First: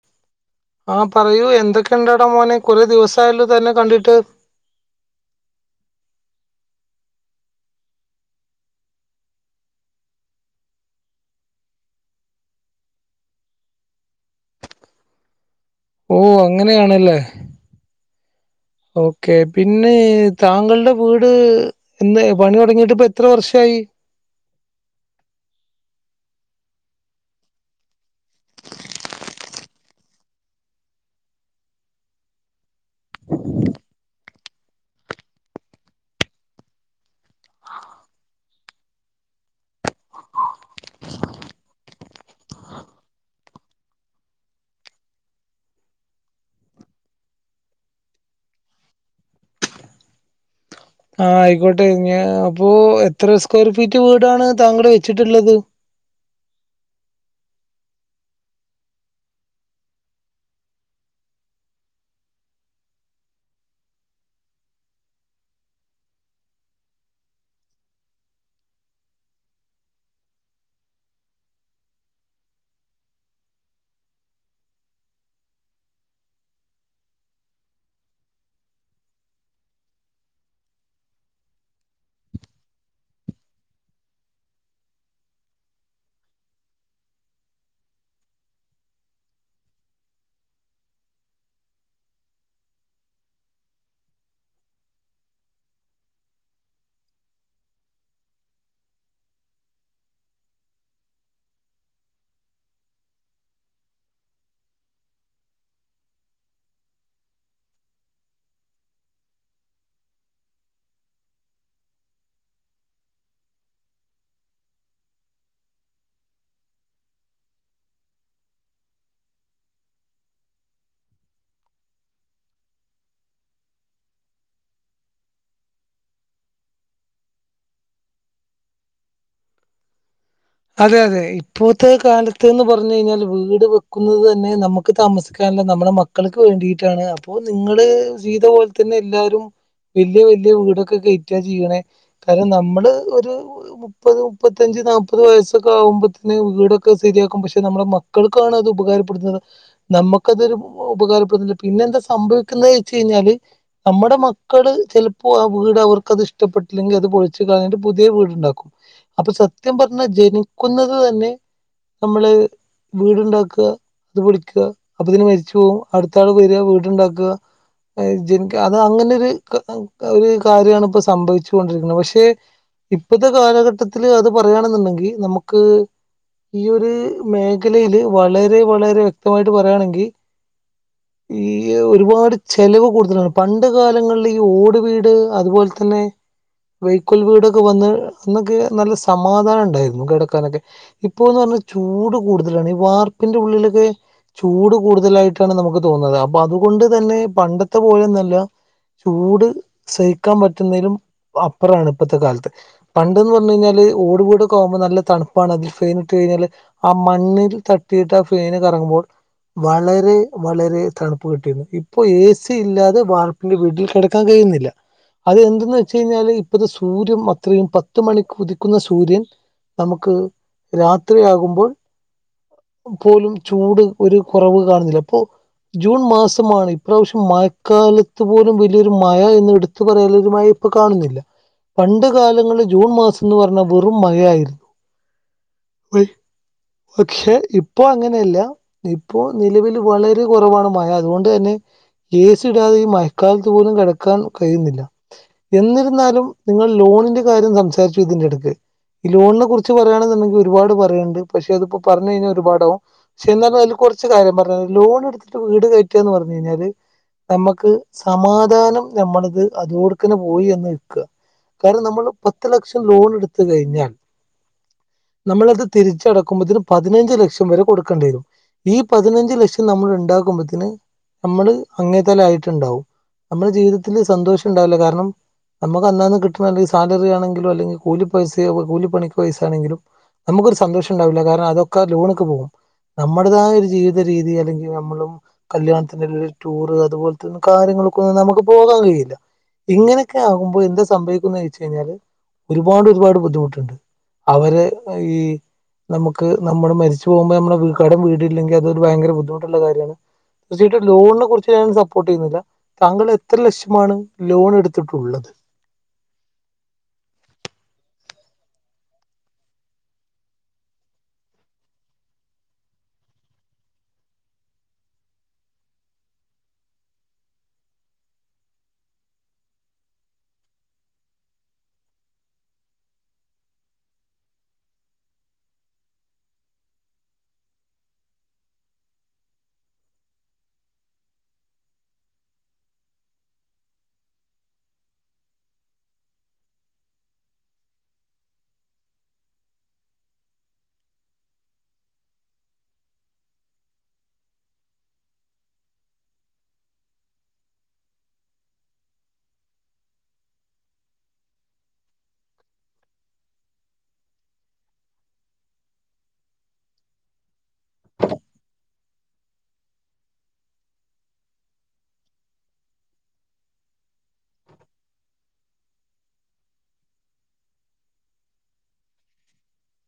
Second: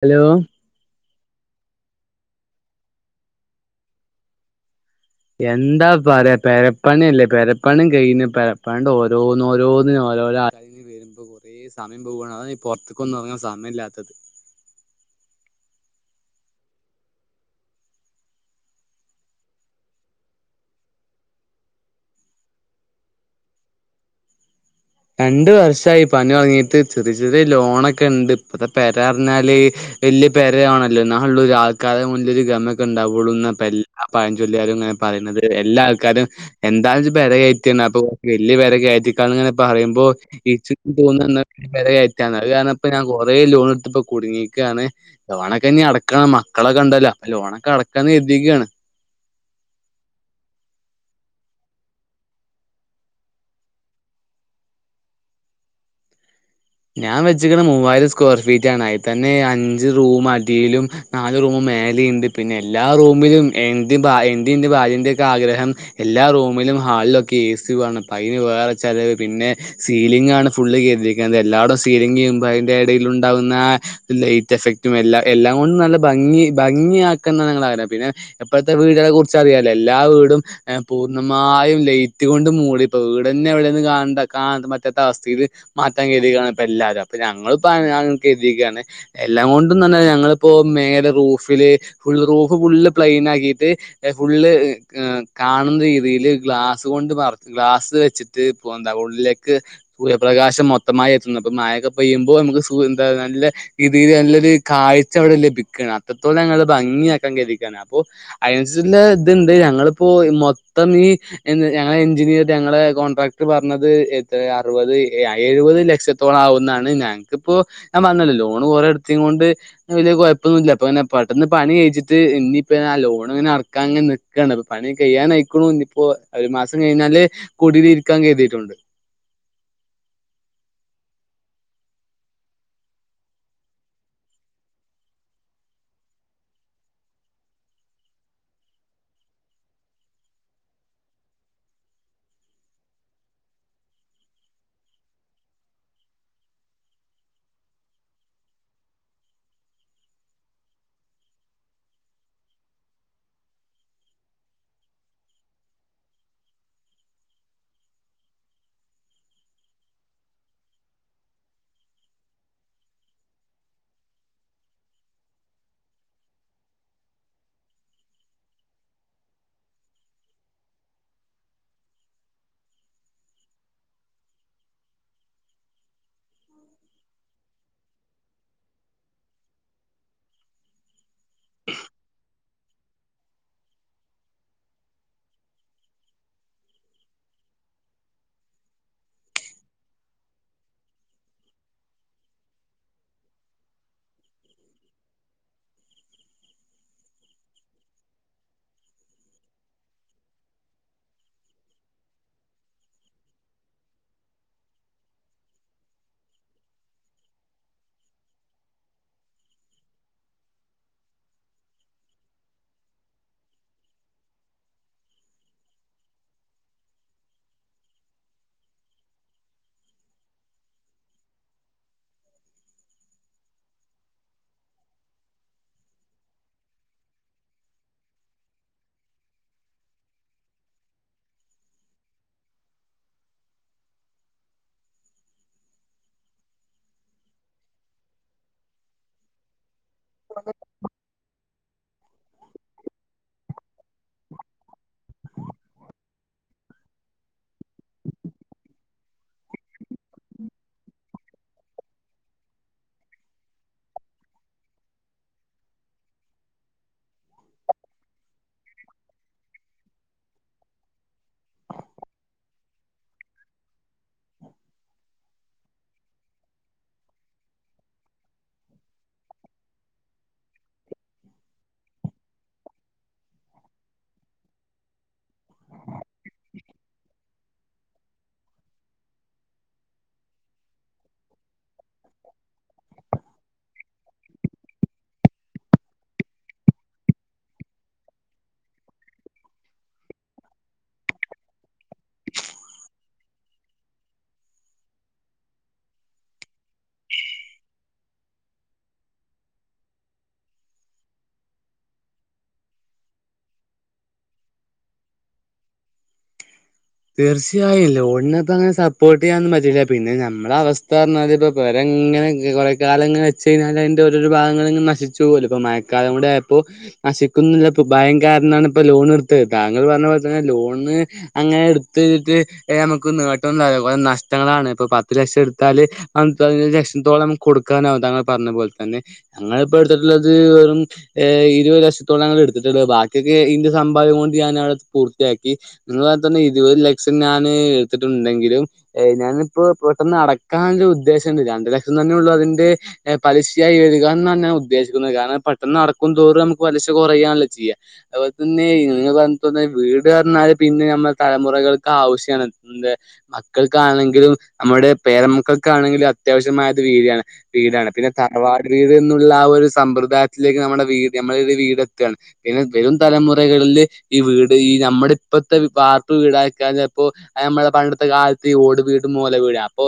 Hello ആ പറയൂ എന്തൊക്കെ ഇണ്ടടാ മോനെ കൊറെ ദിവസയാല്ലോ തന്നെ കണ്ടിട്ട് എന്താ പറയാ പെരപ്പണി അല്ലേ പെരപ്പണീം കഴിഞ് പെരപ്പാണ്ട് ഓരോന്നോരോന്ന് ഓരോ വരുമ്പോ കൊറേ സമയം പോവുവാണ് അതാണ് ഈ പുറത്തേക്കൊന്നും ഇറങ്ങാൻ സമയം ഇല്ലാത്തത് ഓ അങ്ങനെയാണല്ലേ ഓക്കെ പിന്നെ താങ്കളുടെ വീട് ന്ന് പണി തുടങ്ങിട്ട്പ്പ എത്ര വർഷായി. ഇ രണ്ട് വർഷായി പനി തൊട്‌ങ്ങിട്ട് ചെറിയ ചെറിയ ലോണൊക്കെ ണ്ട് ഇപ്പത്തെ പെര പറിഞ്ഞാല് വലിയ പേരയാണല്ലോ ന്നാ ഉള്ളൂ ആൾക്കാരെ മുന്നിലൊരു ഗമൊക്കെ ഉണ്ടാവൊളുന്ന പെ ആ പയഞ്ചൊല്ലിയാലും ഇങ്ങനെ പറയുന്നത് എല്ലാ ആൾക്കാരും എന്താ ഇജ് പെര കെയറ്റിണ് അപ്പൊ വല്യ പെര കെ എഴ്തിക്കാണിങ്ങനെ പറയുമ്പോ [unintelligible] പെര കയറ്റാന് അത് കാരണപ്പോ ഞാൻ കൊറെേ ലോൺ എടുത്തപ്പോ കുടുങ്ങി ക്കാണ് ലോണൊക്കെ ഇനി അടക്കണം മക്കളെക്കെ ഇണ്ടല്ലോ ലോണൊക്കെ അടക്കാന്ന് കര്തിക്കാണ് ആ ആയിക്കോട്ടെ ഇനി അപ്പൊ എത്ര സ്ക്വയർ ഫീറ്റ് വീടാണ് താങ്കൾ വെച്ചിട്ടുള്ളത്? ഞാൻ വെച്ചക്കുണ മൂവായിരം സ്ക്വയർ ഫീറ്റ് ആണ് ആയി തന്നെ അഞ്ച് റൂം അടിയിലും നാല് റൂമും മേലെ ണ്ട് പിന്നെ എല്ലാ റൂമിലും എന്ത്‌ ഭാ എന്റെ ഭാര്യന്റെക്കെ ആഗ്രഹം എല്ലാ റൂമിലും ഹാ ക്കെ എ സി വാണം അയിന് വേറെ ചെലവ് പിന്നെ സീലിങ്ങാണ് ഫുള്ള് കര്തിക്ക എല്ലാടം സീലിംങും അയിന്റെ ഇടേല് ഉണ്ടാവുന്ന ലൈറ്റ് എഫക്റ്റും എല്ല എല്ലാം കൊണ്ടും നല്ല ഭംഗി ഭംഗിയാക്കന്നങ്ങള പിന്നെ ഇപ്പോഴത്തെ വീടുകളെ കുറിച്ച് അറിയാലോ എല്ലാ വീടും എ പൂർണ്ണമാ ആായും ലൈറ്റ് കൊണ്ട് മൂളി ഇപ്പ ഇവിടെന്നെ എവിടെന്ന് കാണണ്ട കാണ പറ്റാത്ത അവസ്ഥയിൽ ഇത് മാറ്റാൻ കഴിയ ഇപ്പെ എല്ലാരും അപ്പൊ ഞങ്ങളപ്പോ [unintelligible] എല്ലാം കൊണ്ടും നല്ല ഞങ്ങളിപ്പോ [unintelligible] റൂഫില് ഫുള്ള് റൂഫ് ഫുൾ പ്ളയിൻ ആക്കീട്ട് ഫുൾ കാണുന്നരീതിയിൽ. ഗ്ലാസ് കൊണ്ട് ഗ്ലാസ് വെച്ചിട്ട് ഇ എന്താ ഉള്ളിലേക്ക് സൂര്യപ്രകാശം മൊത്തത്തില് മൊത്തമായി എത്തുന്ന അപ്പ മയൊക്കെ പെയ്യുമ്പോൾ നമുക്ക് സു എന്ത നല്ല രീതിയിൽ നല്ലൊരു കാഴ്ച അവിടെ ലഭിക്കാണ്. അത്രത്തോളം ഞങ്ങള് ഭംഗിയാക്കാൻ കെരുതീട്ടാണ് അപ്പൊ അതിനുസരിച്ചുള്ള ഇതുണ്ട് ഞങ്ങളിപ്പോ മൊത്തം നീ ഞങ്ങള എഞ്ചിനിയർ ഞങ്ങളെ കോൺട്രാക്ട് പറഞ്ഞത് എന്ത അറുപത് എഴുപത് ലക്ഷത്തോളം ആവുന്നാണ് ഞങ്ങക്കിപ്പോ ഞാൻ പറഞ്ഞല്ലോ ലോൺ കൊറെ എടുത്ത കൊണ്ട് വലിയ കുഴപ്പൊന്നുല്ല. [unintelligible] പെട്ടെന്ന് പണി കഴിച്ചിട്ട് ഇനിപ്പെ ആ ലോണ് ഇങ്ങനെ അടക്കാൻ ഇങ്ങനെ നിക്കാണ് പണി ഒകെ കഴിയാൻ ആയിക്കണു. ഇപ്പോ ഒരു മാസം കഴിഞ്ഞാല് കുടില് ഇരിക്കാൻ കെരുതീട്ടുണ്ട്. അതെ അതെ ഇപ്പോഴത്തെ കാലത്ത്ന്ന് പറഞ്ഞ കഴിഞ്ഞാൽ വീട് വെക്കുന്നത് തന്നെ നമുക്ക് താമസിക്കാനുള്ള നമ്മുടെ മക്കൾക്ക് വേണ്ടിയിട്ടാണ് അപ്പൊ നിങ്ങള് ചെയ്ത പോലെ തന്നെ എല്ലാരും. വലിയ വല്യ വീടൊക്കെ കയറ്റാ ചെയ്യണേ കാരണം നമ്മള് ഒരു മുപ്പത് മുപ്പത്തഞ്ച് നാല്പ്പത് വയസാക്കെ ആകുമ്പോത്തെ വീടൊക്കെ ശരിയാക്കും പക്ഷെ നമ്മുടെ മക്കൾക്കാണ് അത് ഉപകാരപ്പെടുന്നത് നമു നമുക്കതൊരു ഉപകാരപ്പെടുന്നില്ല പിന്നെ എന്താ സംഭവിക്കുന്നത് വെച്ച് കഴിഞ്ഞാല് നമ്മുടെ മക്കള് ചെ ലപ്പോ ആ വീട് അവർക്കത് ഇഷ്ടപ്പെട്ടില്ലെങ്കിൽ അത് പൊളിച്ച്കളഞ്ഞിട്ട് പുതിയ വീടുണ്ടാക്കും അപ്പൊ സത്യം പറ ജനിക്കുന്നത് തന്നെ നമ്മള് വീടുണ്ടാക്കുക അത് പിടിക്കുക അപ്പൊഴുതേനും മരിച്ചു പോകും അടുത്താൾ വരിക വീടുണ്ടാക്കുക ജനിക്ക് അത് അങ്ങനെ ഒരു ഒരു കാര്യമാണ് ഇപ്പോ സംഭവിച്ചു കൊണ്ടിരിക്കുന്നത് പക്ഷെ ഇപ്പോത്തെ കാലഘട്ടത്തില് അത് പറയാണെന്നുണ്ടെങ്കി നമുക്ക്. ഈ ഒരു മേഖലയില് വളരെ വളരെ വ്യക്തമായിട്ട് പറയുകയാണെങ്കിൽ. ഈ ഒരുപാട് ചെലവ് കൂടുതലാണ് പണ്ട് കാലങ്ങളിൽ ഈ ഓട് വീട് അതുപോലെ തന്നെ. വൈക്കോൽ വീടൊക്കെ വന്ന് അന്നൊക്കെ നല്ല സമാധാനം ഉണ്ടായിരുന്നു കിടക്കാനൊക്കെ ഇപ്പ എന്ന് പറഞ്ഞ ചൂട് കൂടുതലാണ് ഈ വാർപ്പിന്റെ ഉള്ളിലൊക്കെ. ചൂട് കൂടുതലായിട്ടാണ് നമുക്ക് തോന്നുന്നത് അപ്പൊ അതുകൊണ്ട് തന്നെ പണ്ടത്തെ പോലെയൊന്നുമല്ല. ചൂട് സഹിക്കാൻ പറ്റുന്നതിലും. അപ്പുറാണ് ഇപ്പഴത്തെ കാലത്ത് പണ്ടന്ന് പറഞ്ഞ് കഴിഞ്ഞാല് ഓട് വീട്. കുമ്പോ നല്ല തണുപ്പാണ് അതിൽ ഫാൻ ഇട്ട് കഴിഞ്ഞാല് ആ മണ്ണിൽ തട്ടിയിട്ട് ആ ഫേൻ കറങ്ങുമ്പോൾ. വളരെ വളരെ തണുപ്പ് കിട്ടിരുന്നു ഇപ്പൊ എ സി ഇല്ലാതെ വാർപ്പിന്റെ വീട്ടിൽ കിടക്കാൻ കഴി കഴിയുന്നില്ല. അതന്തെന്ന് വെച്ച് കഴിഞ്ഞാല് ഇപ്പത്തെ സൂര്യം അത്രയും പത്ത് മണിക്കുകുതിക്കുന്ന സൂര്യൻ. നമുക്ക് രാത്രിയാകുമ്പോൾ. പോലും ചൂട് ഒരു കുറവ് കാണുന്നില്ല അപ്പൊ ജൂൺ മാസമാണ് ഇപ്രാവശ്യം മഴക്കാലത്ത് പോലും വലിയൊരു മയ എന്ന് എടുത്തു പറയാൻ ഒരു മ കാണുന്നില്ല പണ്ട് കാലങ്ങളിൽ ജൂൺ മാസംന്ന് പറഞ്ഞാൽ വെറും മയയായിരുന്നു. പക്ഷെ ഇപ്പോ അങ്ങനെയല്ല ഇപ്പോ നിലവിൽ. വളരെ കുറവാണ് മയ അതുകൊണ്ട് തന്നെ. എസി ഇടാതെ ഈ മയക്കാലത്ത് പോലും കിടക്കാൻ കഴിയുന്നില്ല എന്നിരുന്നാലും നിങ്ങൾ. ലോണിന്റെ കാര്യം സംസാരിച്ചു ഇതിന്റെടുക്ക്. ലോണിനെ കുറിച്ച് പറയാണ് ന്നിണ്ടെങ്കിൽ ഒരുപാട് പറയാനുണ്ട് പക്ഷെ അതിപ്പോ പറഞ്ഞ് കഴിഞ്ഞാൽ ഒരുപാടാകും പക്ഷെന്ത അതില് കുറച്ച്. കാര്യം പറഞ്ഞ ലോൺ എടുത്തിട്ട് വീട് കയറ്റുക എന്ന് പറഞ്ഞു കഴിഞ്ഞാല്. നമുക്ക് സമാധാനം നമ്മളിത് അതോടുക്കനെ പോയി എന്ന് വെക്ക. കാരണം നമ്മൾ പത്ത് ലക്ഷം ലോൺ എടുത്തു കഴിഞ്ഞാൽ. നമ്മളത് തിരിച്ചടക്കുമ്പോതിന് പതിനഞ്ച് ലക്ഷം വരെ കൊടുക്കേണ്ടി വരും ഈ പതിനഞ്ച് ലക്ഷം നമ്മൾ. ഉണ്ടാക്കുമ്പത്തിന് നമ്മള് അങ്ങേ തല ആയിട്ട്ണ്ടാവും. നമ്മുടെ ജീവിതത്തില്ൽ സന്തോഷം ഉണ്ടാവില്ല കാരണം. നമുക്ക് അന്നാന്ന് കിട്ടണെങ്കിൽ സാലറി ആണെങ്കിലോ അല്ലെങ്കിൽ കൂലിപൈസോ കൂല പണിക്ക് പയിസാണെങ്കിലും നമുക്കൊരു സന്തോഷം ഉണ്ടാവില്ല കാരണം അതൊക്കെ ലോണിക്ക് പോകും. നമ്മുടേതായ ഒരു ജീവിത രീതി അല്ലെങ്കിൽ നമ്മളും കല്യാണത്തി ടൂറ് അതുപോലെ തന്നെ കാര്യങ്ങ നമുക്ക് നമുക്ക് പോകാൻ കഴിയില്ല ഇങ്ങനെയൊക്കെ ആകുമ്പോ എന്താ സംഭവിക്കാന്ന് വെച്ച് കഴിഞ്ഞാല് ഒരുപാട് ഒരുപാട് ബുദ്ധിമുട്ടുണ്ട് അവര് ഈ നമുക്ക് നമ്മള് മരിച്ചു പോകുമ്പോ നമ്മുടെ വീ കടം വീടി കഴിഞ്ഞില്ലെങ്കി അതൊരു ഭയങ്കര ബുദ്ധിമുട്ടുള്ള കാര്യമാണ് [unintelligible] ലോണിനെ കുറിച്ച് ഞാൻ സപ്പോർട്ട് ചെയ്യുന്നില്ല താങ്കൾ എത്ര ലക്ഷമാണ് ലോൺ എടുത്തിട്ടുള്ളത് [inaudible] തീർച്ചയായും ലോണിനപ്പ അങ്ങനെ സപ്പോർട്ട് ചെയ്യാനന്നും പറ്റില്ല പിന്നെ ഞമ്മളെ അവസ്ഥ എന്നാല് ഇപ്പൊ പെര [unintelligible] ഇങ്ങനെ [unintelligible] കുറേ കാലങ്ങിനെ വെച്ച് കഴിഞ്ഞാൽ അതിൻറെ ഓരോരോ ഭാഗങ്ങളിങ്ങനെ നശിച്ചു പോകല്ലോ ഇപ്പോൾ മഴക്കാലം കൂടിയായപ്പോ നശിക്കുന്നില്ല ഇപ്പ ഭയം കാരണാണ് ഇപ്പ ലോൺ എടുത്തത് താങ്കൾ പറഞ്ഞ പോലെ തന്നെ ലോണ് അങ്ങനെ [inaudible] [unintelligible] തിട്ട് നമുക്ക് നേട്ടം [unintelligible] കുറേ നഷ്ടങ്ങളാണ് ഇപ്പൊ പത്ത് ലക്ഷം എടുത്താല് അതി [unintelligible] [unintelligible] കൊടുക്കാനും താങ്കൾ പറഞ്ഞ പോലെ തന്നെ ഞങ്ങളിപ്പോ എടുത്തിട്ടുള്ളത് വെറും ഇരുപത് ലക്ഷ ത്തോളങ്ങൾ എടുത്തിട്ടുള്ളത് ബാക്കിക്കെ ഇന്റെ സമ്പാദ്യം കൊണ്ട് ഞാൻ അതു പൂർത്തിയാക്കി ഇങ്ങള് പറഞ്ഞ തന്നെ ഇരുപത് ലക്ഷം ഞാൻ എടുത്തിട്ടുണ്ടെങ്കിലും എ ഞാനിപ്പോ പെട്ടെന്ന് അടക്കാനൊരു ഉദ്ദേശം [unintelligible] രണ്ട് ലക്ഷം തന്നെ ഉള്ളൂ അതിന്റെ പലിശയായി വരിക എന്നാണ് ഞാൻ ഉദ്ദേശിക്കുന്നത് കാരണം പെട്ടെന്ന് അടക്കുംതോറും നമു പലിശ കുറയാണല്ലോ ചെയ്യാ അതുപോലെ തന്നെ നിങ്ങ പറഞാൽ വീട് ന്ന് പറഞ്ഞാൽ പിന്നെ നമ്മ തലമുറകൾക്ക് ആവശ്യമാണ് എന്തേ മക്കൾക്കാണെങ്കിലും നമ്മുടെ പേരമക്കൾക്കാണെങ്കിലും [unintelligible] വീടാണ് പിന്നെ തറവാട് വീട് എന്നുള്ള ആ ഒരു സമ്പ്രദായത്തിലേക്ക് നമ്മുടെ വീട് നമ്മള ഒരു വീട് വയ്ക്കാണ് പിന്നെ വരും തലമുറകളില് ഈ വീട് ഈ നമ്മുടെ ഇപ്പഴത്തൊ ഭാ വീടാക്ക അപ്പോ ഞമ്മള പണ്ടത്തെ കാലത്ത് ഈ ഓട് വീടും ഓല വീടും അപ്പൊ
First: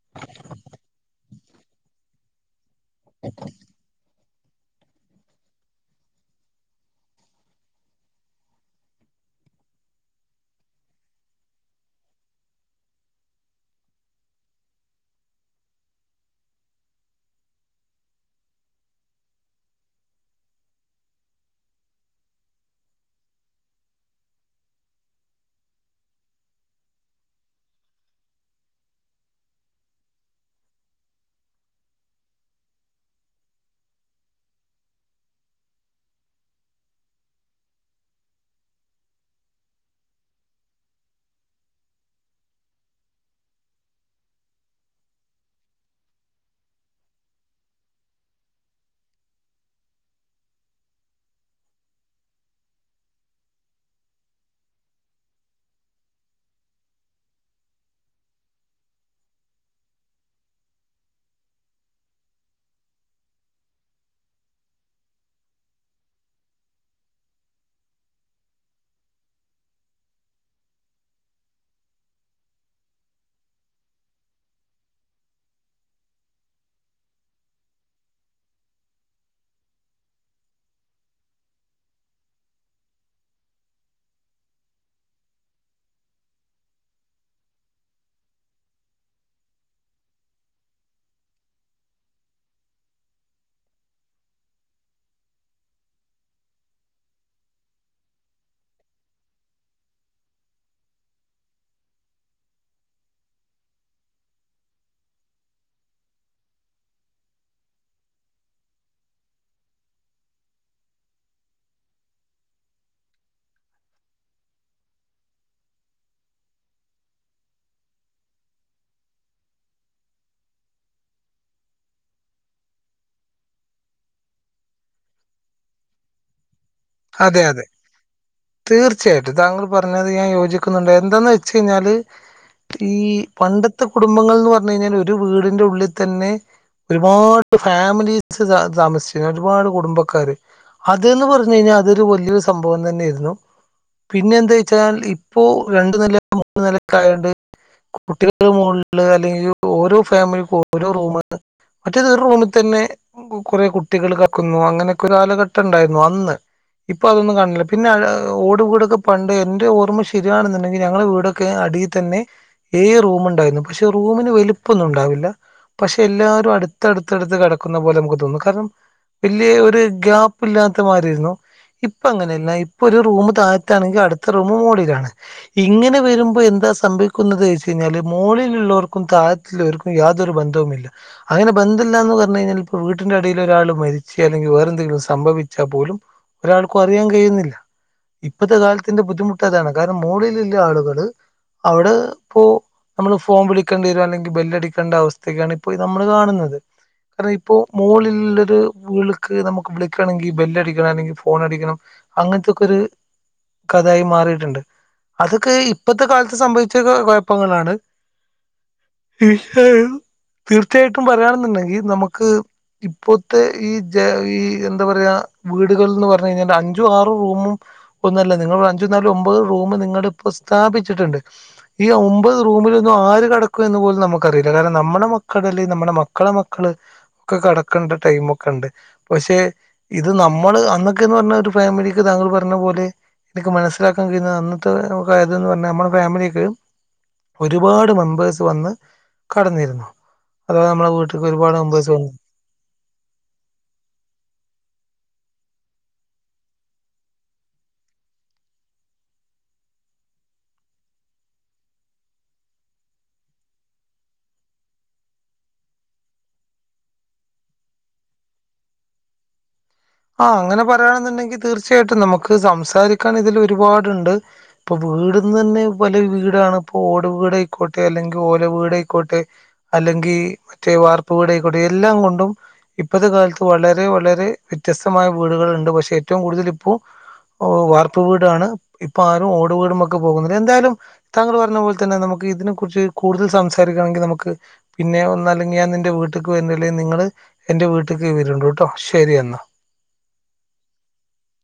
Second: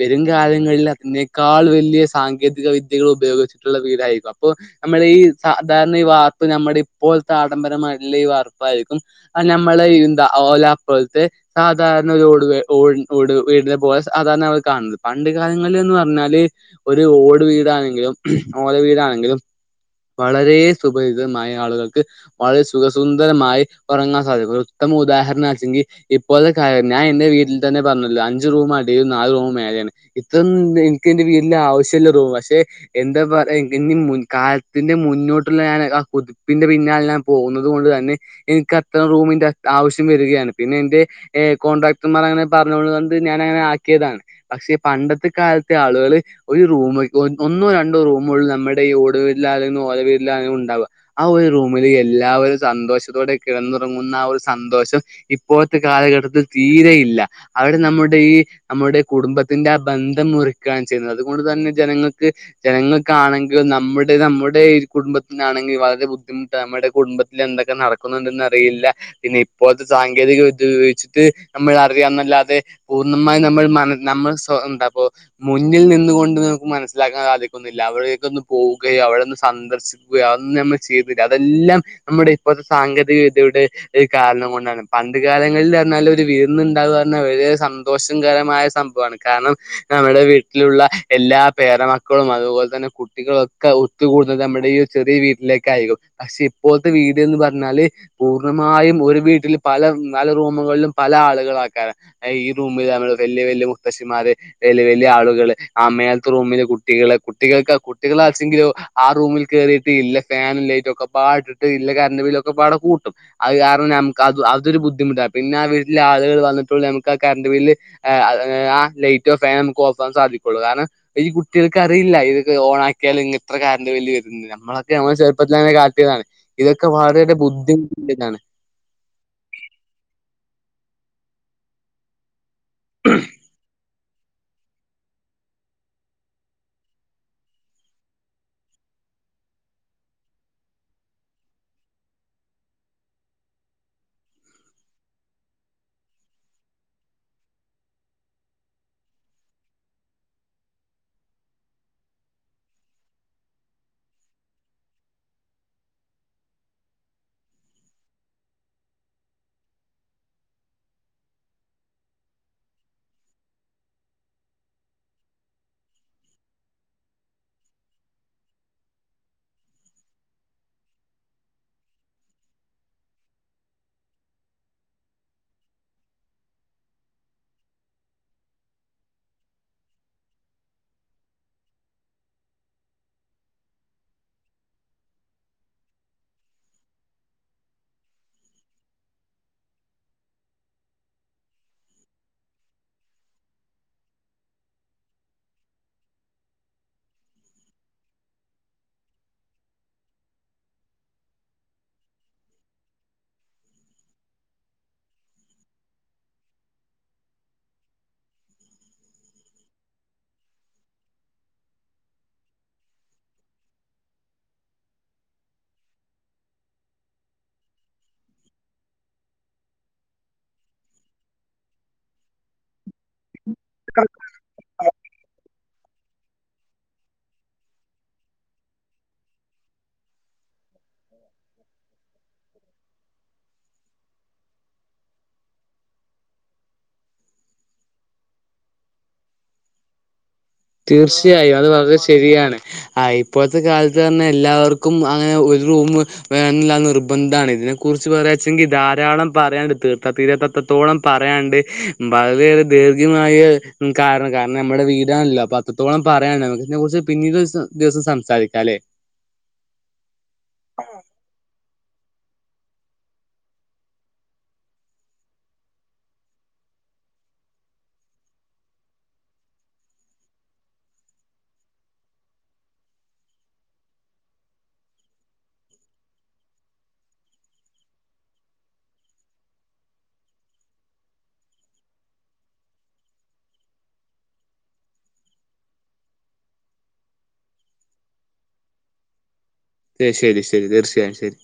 വരും കാലങ്ങളിൽ അതിനേക്കാൾ വലിയ സാങ്കേതിക വിദ്യകൾ ഉപയോഗിച്ചിട്ടുള്ള വീടായിരിക്കാം ഇപ്പ നമ്മള ഈ സാധാരണ ഈ വാർപ്പ് നമ്മുടെ ഇപ്പോഴത്തെ ആഡംബരമായിട്ടുള്ള ഈ വാർപ്പായിരിക്കും ഞമ്മള ഈ ഓല അപ്പോഴത്തെ സാധാരണ ഒരു ഓട് ഓ ഓട് വീടിനെ പോലെ സാധാരണ അവർ കാണുന്നത് [inaudible] പണ്ട് കാലങ്ങളിൽ ന്ന് പറഞ്ഞാല് ഒരു ഓട് വീടാണെങ്കിലും ഓല വീടാണെങ്കിലും വളരെ [unintelligible] ആളുകൾക്ക് വളരെ സുഖ സുന്ദരമായി ഉറങ്ങാൻ [unintelligible] മൊത്തം ഉദാഹരണം ആച്ചെങ്കിൽ ഇപ്പോഴത്തെ [unintelligible] ഞാൻ എന്റെ വീട്ടിൽ തന്നെ പറഞ്ഞൂലോ അഞ്ച് റൂം അടീലും നാല് റൂം മേല് [unintelligible] ഇതൊന്നും എന ഇൻക് എന്റെ വീട്ടില് ആവശ്യള്ള റൂം പക്ഷെ എന്താ പറയാ [unintelligible] ഇതിന്റെ മുന്നോട്ടുള്ള ഞാൻ ആ കുതിപ്പിന്റെ പിന്നാലെ ഞാൻ പോകുന്നത് കൊണ്ട് തന്നെ എനിക്ക് അത്തരം റൂമിന്റെ ആവശ്യം വരികയാണ് പിന്നെ എന്റെ എ കോൺട്രാക്ടർമാർ അങ്ങനെ പറഞ്ഞതുകൊണ്ട് ഞാനങ്ങനെ ആക്കിയതാണ് പക്ഷേ പണ്ടത്തെ കാലത്തെ ആളുകൾ ഒരു റൂമ് വയ്ക്കും. ഒന്നോ രണ്ടോ റൂമുകള് നമ്മുടെ ഈ ഓടുവീട്ടി [unintelligible] ആ ഒരു റൂമില് എല്ലാവരും സന്തോഷത്തോടെ കിടന്നുറങ്ങുന്ന ആ ഒരു സന്തോഷം ഇപ്പോഴത്തെ കാലഘട്ടത്തിൽ തീരെയില്ല അവിടെ നമ്മുടെ ഈ നമ്മുടെ കുടുംബ ഇതിന്റെ ആ ബന്ധം മുറിക്കാണ് ചെയ്യുന്നത് അതുകൊണ്ട് തന്നെ ജനങ്ങൾക്ക് ജനങ്ങൾക്കാണെങ്കിലും നമ്മുടെ [unintelligible] [unintelligible] ഈ കുടുംബത്തിനാണെങ്കിൽ [unintelligible] ബുദ്ധിമുട്ട് നമ്മുടെ കുടുംബത്തിൽ എന്തൊക്കെ നടക്കുന്നുണ്ടെന്ന് അറിയില്ല. പിന്നെ ഇപ്പോഴത്തെ സാങ്കേതികവിദ്യ ഉപയോഗിച്ചിട്ട് നമ്മൾ അറിയാം എന്നല്ലാതെ പൂർണ്ണമായും നമ്മൾ [inaudible] നമ്മൾ സ് എന്താപ്പോ മുന്നിൽ നിന്ന് കൊണ്ട് നമുക്ക് മനസ്സിലാക്കാൻ സാധിക്കുന്നില്ല അവിടെക്കൊന്ന് പോവുകയോ അവ ഒന്ന് സന്ദർശിക്കുകയോ അതൊന്നും ഞമ്മൾ ചെയ്യുന്നില്ല അതെല്ലാം നമ്മുടെ ഇപ്പോഴത്തെ സാങ്കേതിക വിദ്യയുടെ ഒരു കാരണം കൊണ്ടാണ് പണ്ട് കാലങ്ങളിൽ എന്നാല് ഒരു വീടിനുണ്ടാവുന്ന ഒരു സന്തോഷകരമായ സംഭ കാരണം നമ്മുടെ വീട്ടിലുള്ള എല്ലാ പേരമക്കളും അതുപോലെ തന്നെ കുട്ടികളും ഒക്കെ [unintelligible] ഒത്ത് കൂടുന്നത് നമ്മുടെ ഈ ചെറിയ വീട്ടിലേക്ക് ആയിരിക്കും പക്ഷെ ഇപ്പോഴത്തെ വീട്ന്ന് പറഞ്ഞാല് [unintelligible] മായും ഒരു വീട്ടിൽ പല പല റൂമുകളിലും പല ആളുകളാക്കാരം ഈ റൂമിൽ [unintelligible] വലിയ വ മുത്തശിമാര് വലിയ വലിയ ആളുകള് ആ മേലത്തെ റൂമില് കുട്ടികള് കുട്ടികൾക്ക് കുട്ടികളാ [unintelligible] ആറൂമിൽ കേറിയിട്ട് ഇല്ല ഫാനും ലൈറ്റും ഒക്കെ പാടിട്ട് ഇല്ല കറണ്ട് ബില്ലൊക്ക പാട കൂട്ടും അത് കാരണം ഞമുക്ക് അത് അതൊരു ബുദ്ധിമുട്ടാ പിന്നെ ആ വീട്ടിലെ ആളുകൾ വന്നപ്പോൾ നമുക്ക് ആ കറണ്ട് ബില്ല് [unintelligible] ആ ലൈറ്റോ ഫാനോ നമുക്ക് ഓഫാൻ സാധിക്കുള്ളൂ കാരണം ഈ കുട്ടികൾക്ക് അറിയില്ല ഇത് ഓൺ ആക്കിയാൽ ഇങ്ങന [unintelligible] നമ്മളൊക്കെ നമ്മുടെ ചെറുപ്പത്തിൽ അങ്ങനെ കാട്ടിയതാണ് ഇതൊക്കെ വളരേറെ അതെ അതെ [unintelligible] തീർച്ചയായിട്ടും താങ്കൾ പറഞ്ഞത് ഞാൻ യോജിക്കുന്നുണ്ട് എന്തന്ന് വെച്ച് കഴിഞ്ഞാല് ഈ പണ്ടത്തെ കുടുംബങ്ങൾ എന്ന് പറഞ്ഞു കഴിഞ്ഞാൽ ഒരു വീടിന്റെ ഉള്ളിൽ തന്നെ ഒരുപാട് ഫാമിലീസ് താമ താമസിച്ചിരുന്നു ഒരുപാട് കുടുംബക്കാര് അത്ന്ന് പറഞ് കഴിഞ്ഞാൽ അതൊരു വലിയൊരു സംഭവം തന്നെയായിരുന്നു പിന്നെ എന്താ വെച്ചാൽ ഇപ്പോ രണ്ട്‌ നെല മൂന്ന്‌ നെലയൊക്കെ ആയോണ്ട് കുട്ടികുടെ മുകളില് അല്ലെങ്കിൽ ഓരോ ഫാമിലിക്ക് ഓരോ റൂമാണ് മറ്റൊരു ഒരു റൂമി തന്നെ കുറെ കുട്ടികൾ കക്കുന്നു അങ്ങനെയൊക്കെ ഒരു കാലഘട്ടം ഉണ്ടായിരുന്നു അന്ന് ഇപ്പൊ അതൊന്നും കാണണില്ല പിന്നെ ഓട് വീടൊക്കെ പണ്ട് എന്റെ ഓർമ്മ ശരിയാണെന്നുണ്ടെങ്കിൽ ഞങ്ങള വീടൊക്കെ അടി തന്നെ ഏയ് റൂമുണ്ടായിരുന്നു പക്ഷെ റൂമിന് വലുപ്പൊന്നും ഉണ്ടാവില്ല പക്ഷെ എല്ലാരും അടുത്തടുത്തടുത്ത് കിടക്കുന്ന പോലെ നമുക്ക് തോന്നും കാരണം വല്യ ഒരു ഗ്യാപ്പ് ഇല്ലാത്ത മാരിരുന്നു ഇപ്പ അങ്ങനെയല്ല ഇപ്പൊ ഒരു റൂമ് തായത്താണെങ്കിൽ അടുത്ത റൂമ് മോളിലാണ് ഇങ്ങനെ വരുമ്പോ എന്താ സംഭവിക്കുന്നത് ചയിഞ്ഞാല് മോളിലുള്ളവർക്കും തഴത്തിള്ളവർക്കും യാതൊരു ബന്ധവുമില്ല അങ്ങനെ ബന്ധ ന്ധല്ലാന്ന് പറഞ്ഞഴിഞ്ഞാൽ ഇപ്പൊ വീട്ടിന്റെ അടിയിൽ ഒരാൾ മരിച്ച് അല്ലെങ്കി വേറെ എന്തെലും സംഭവിച്ചാ പോലും ഒരാൾക്കും അറിയാൻ കയ്യുന്നില്ല ഇപ്പത്തെ കാലത്തിന്റെ ബുദ്ധിമുട്ട് അതാണ് കാരണം മോളിലുള്ള ആളുകള് അവിടെ ഇപ്പോ നമ്മള് ഫോൺ വിളിക്കണ്ടി വരും അല്ലെങ്കിൽ ബെല്ലടിക്കേണ്ട അവസ്ഥക്കാണ് ഇപ്പോ നമ്മള് കാണുന്നത് കാരണം ഇപ്പോ മോളിലുള്ളത് വിളിക്ക് നമുക്ക് വിളിക്കണെങ്കിൽ ബെല്ലടിക്കണല്ലെങ്കിൽ ഫോൺ ഫോണടിക്കണം അങ്ങനത്തൊക്കെ ഒരു കഥായി മാറിട്ടുണ്ട് അതൊക്കെ ഇപ്പത്തെ കാലത്ത് സംഭവിച്ച കുഴപ്പങ്ങളാണ് തീർച്ചയായിട്ടും പറയാണെന്നുണ്ടെങ്കിൽ നമുക്ക് ഇപ്പോത്തെ ഈ ജ ഈ എന്താ പറയാ വീടുകളൾന്ന് പറ പറഞഴിഞ്ഞാ അഞ്ചു ആറും റൂമും ഒന്നല്ല നിങ്ങലിവിടെ അഞ്ചു നാല് ഒമ്പത് റൂമ് നിങ്ങടെ ഇപ്പ സ്ഥാപിച്ചിട്ടുണ്ട് ഈ ഒമ്പത് റൂമിലൊന്നും ആര് കെടക്കും എന്ന് പോലും നമുക്കറിയില്ല കാരണം നമ്മുടെ മക്കളല്ലേ നമ്മുടെ മക്കള മക്കള് ഒക്കെ കിടക്കണ്ട ടൈമൊക്കെ ഇണ്ട് പക്ഷെ ഇത് നമ്മള് അന്ന്‌ ന്നൊക്കെ പറഞ്ഞാ ഒരു ഫാമിലിക്ക് താങ്കൾ പറഞ്ഞ പോലെ എനിക്ക് മനസ്സിലാക്കാൻ കഴിയുന്നത് അന്നത്തെ ഇതന്ന് പറഞ്ഞ നമ്മുടെ ഫാമിലിക്ക്‌ ഒരുപാട് മെമ്പേഴ്സ് വന്ന് കടന്നിരുന്നു അഥവാ നമ്മളെ വീട്ടിലേക്ക് തീർച്ചയായും ഒരുപാട് അത് മെമ്പേഴ്സ് വളരെ വന്നു ശരിയാണ് ആ ഇപ്പോഴത്തെ കാലത്ത് തന്നെ എല്ലാവർക്കും അങ്ങനെ റൂമ് വേണന്നില്ല നിർബന്ധമാണ് ഇതിനെ കുറിച്ച് പറയാച്ചെങ്കിൽ ധാരാളം പറയാണ്ട് തീർത്താ തീരാത്ത അത്ര ത്രത്തോളം പറയാണ്ട് വളരെറെ ദീർഘ്യമായ കാരണം കാരണം നമ്മുടെ വീടാണല്ലോ അപ്പത്രത്തോളം പറയാണ്ട്‌ നമുക്ക് ഇതിനെ കുറിച്ച് പിന്നീട് ഒരു ദിവസം സംസാരിക്കാല്ലേ ആഹ് അങ്ങനെ പറയാണെന്നുണ്ടെങ്കിൽ തീർച്ചയായിട്ടും നമുക്ക് സംസാരിക്കാനിതിൽ ഒരുപാടുണ്ട് ഇപ്പൊ വീട്ന്നന്നെ പല വീടാണ് ഇപ്പോ ഓട് വീ ടയിക്കോട്ടെ അല്ലെങ്കിൽ ഓല വീടായിക്കോട്ടെ അല്ലെങ്കിൽ മറ്റേ വാർക്ക വീടായിക്കോട്ടെ എല്ലാം കൊണ്ടും ഇപ്പോത്തെ കാലത്ത് വളരെ വളരെ വ്യത്യസ്തമായ വീടുകളുണ്ട് പക്ഷെ ഏറ്റവും കൂടുതൽ ഇപ്പോ ഓ വാർക്ക വീടാണ് ഇപ്പ ആരും ഓട് വീടുവെക്കപോകുന്നില്ല എന്തായാലും താങ്കൾ പറഞ്ഞ പോലെ തന്നെ നമുക്ക് ഇതിനെ കുറിച്ച് കൂടുതൽ സംസാരിക്കണെങ്കിൽ നമുക്ക് പിന്നെ ഒന്നല്ലെങ്കിൽ ഞാൻ നിന്റെ വീട്ടിക്ക് വരുന്നല്ലേൽ നിങ്ങള് എന്റെ വീട്ടിക്ക് വരുണ്ട്ട്ടോ ശരി എന്നാ ശരി ശരി തീർച്ചയായും ശരി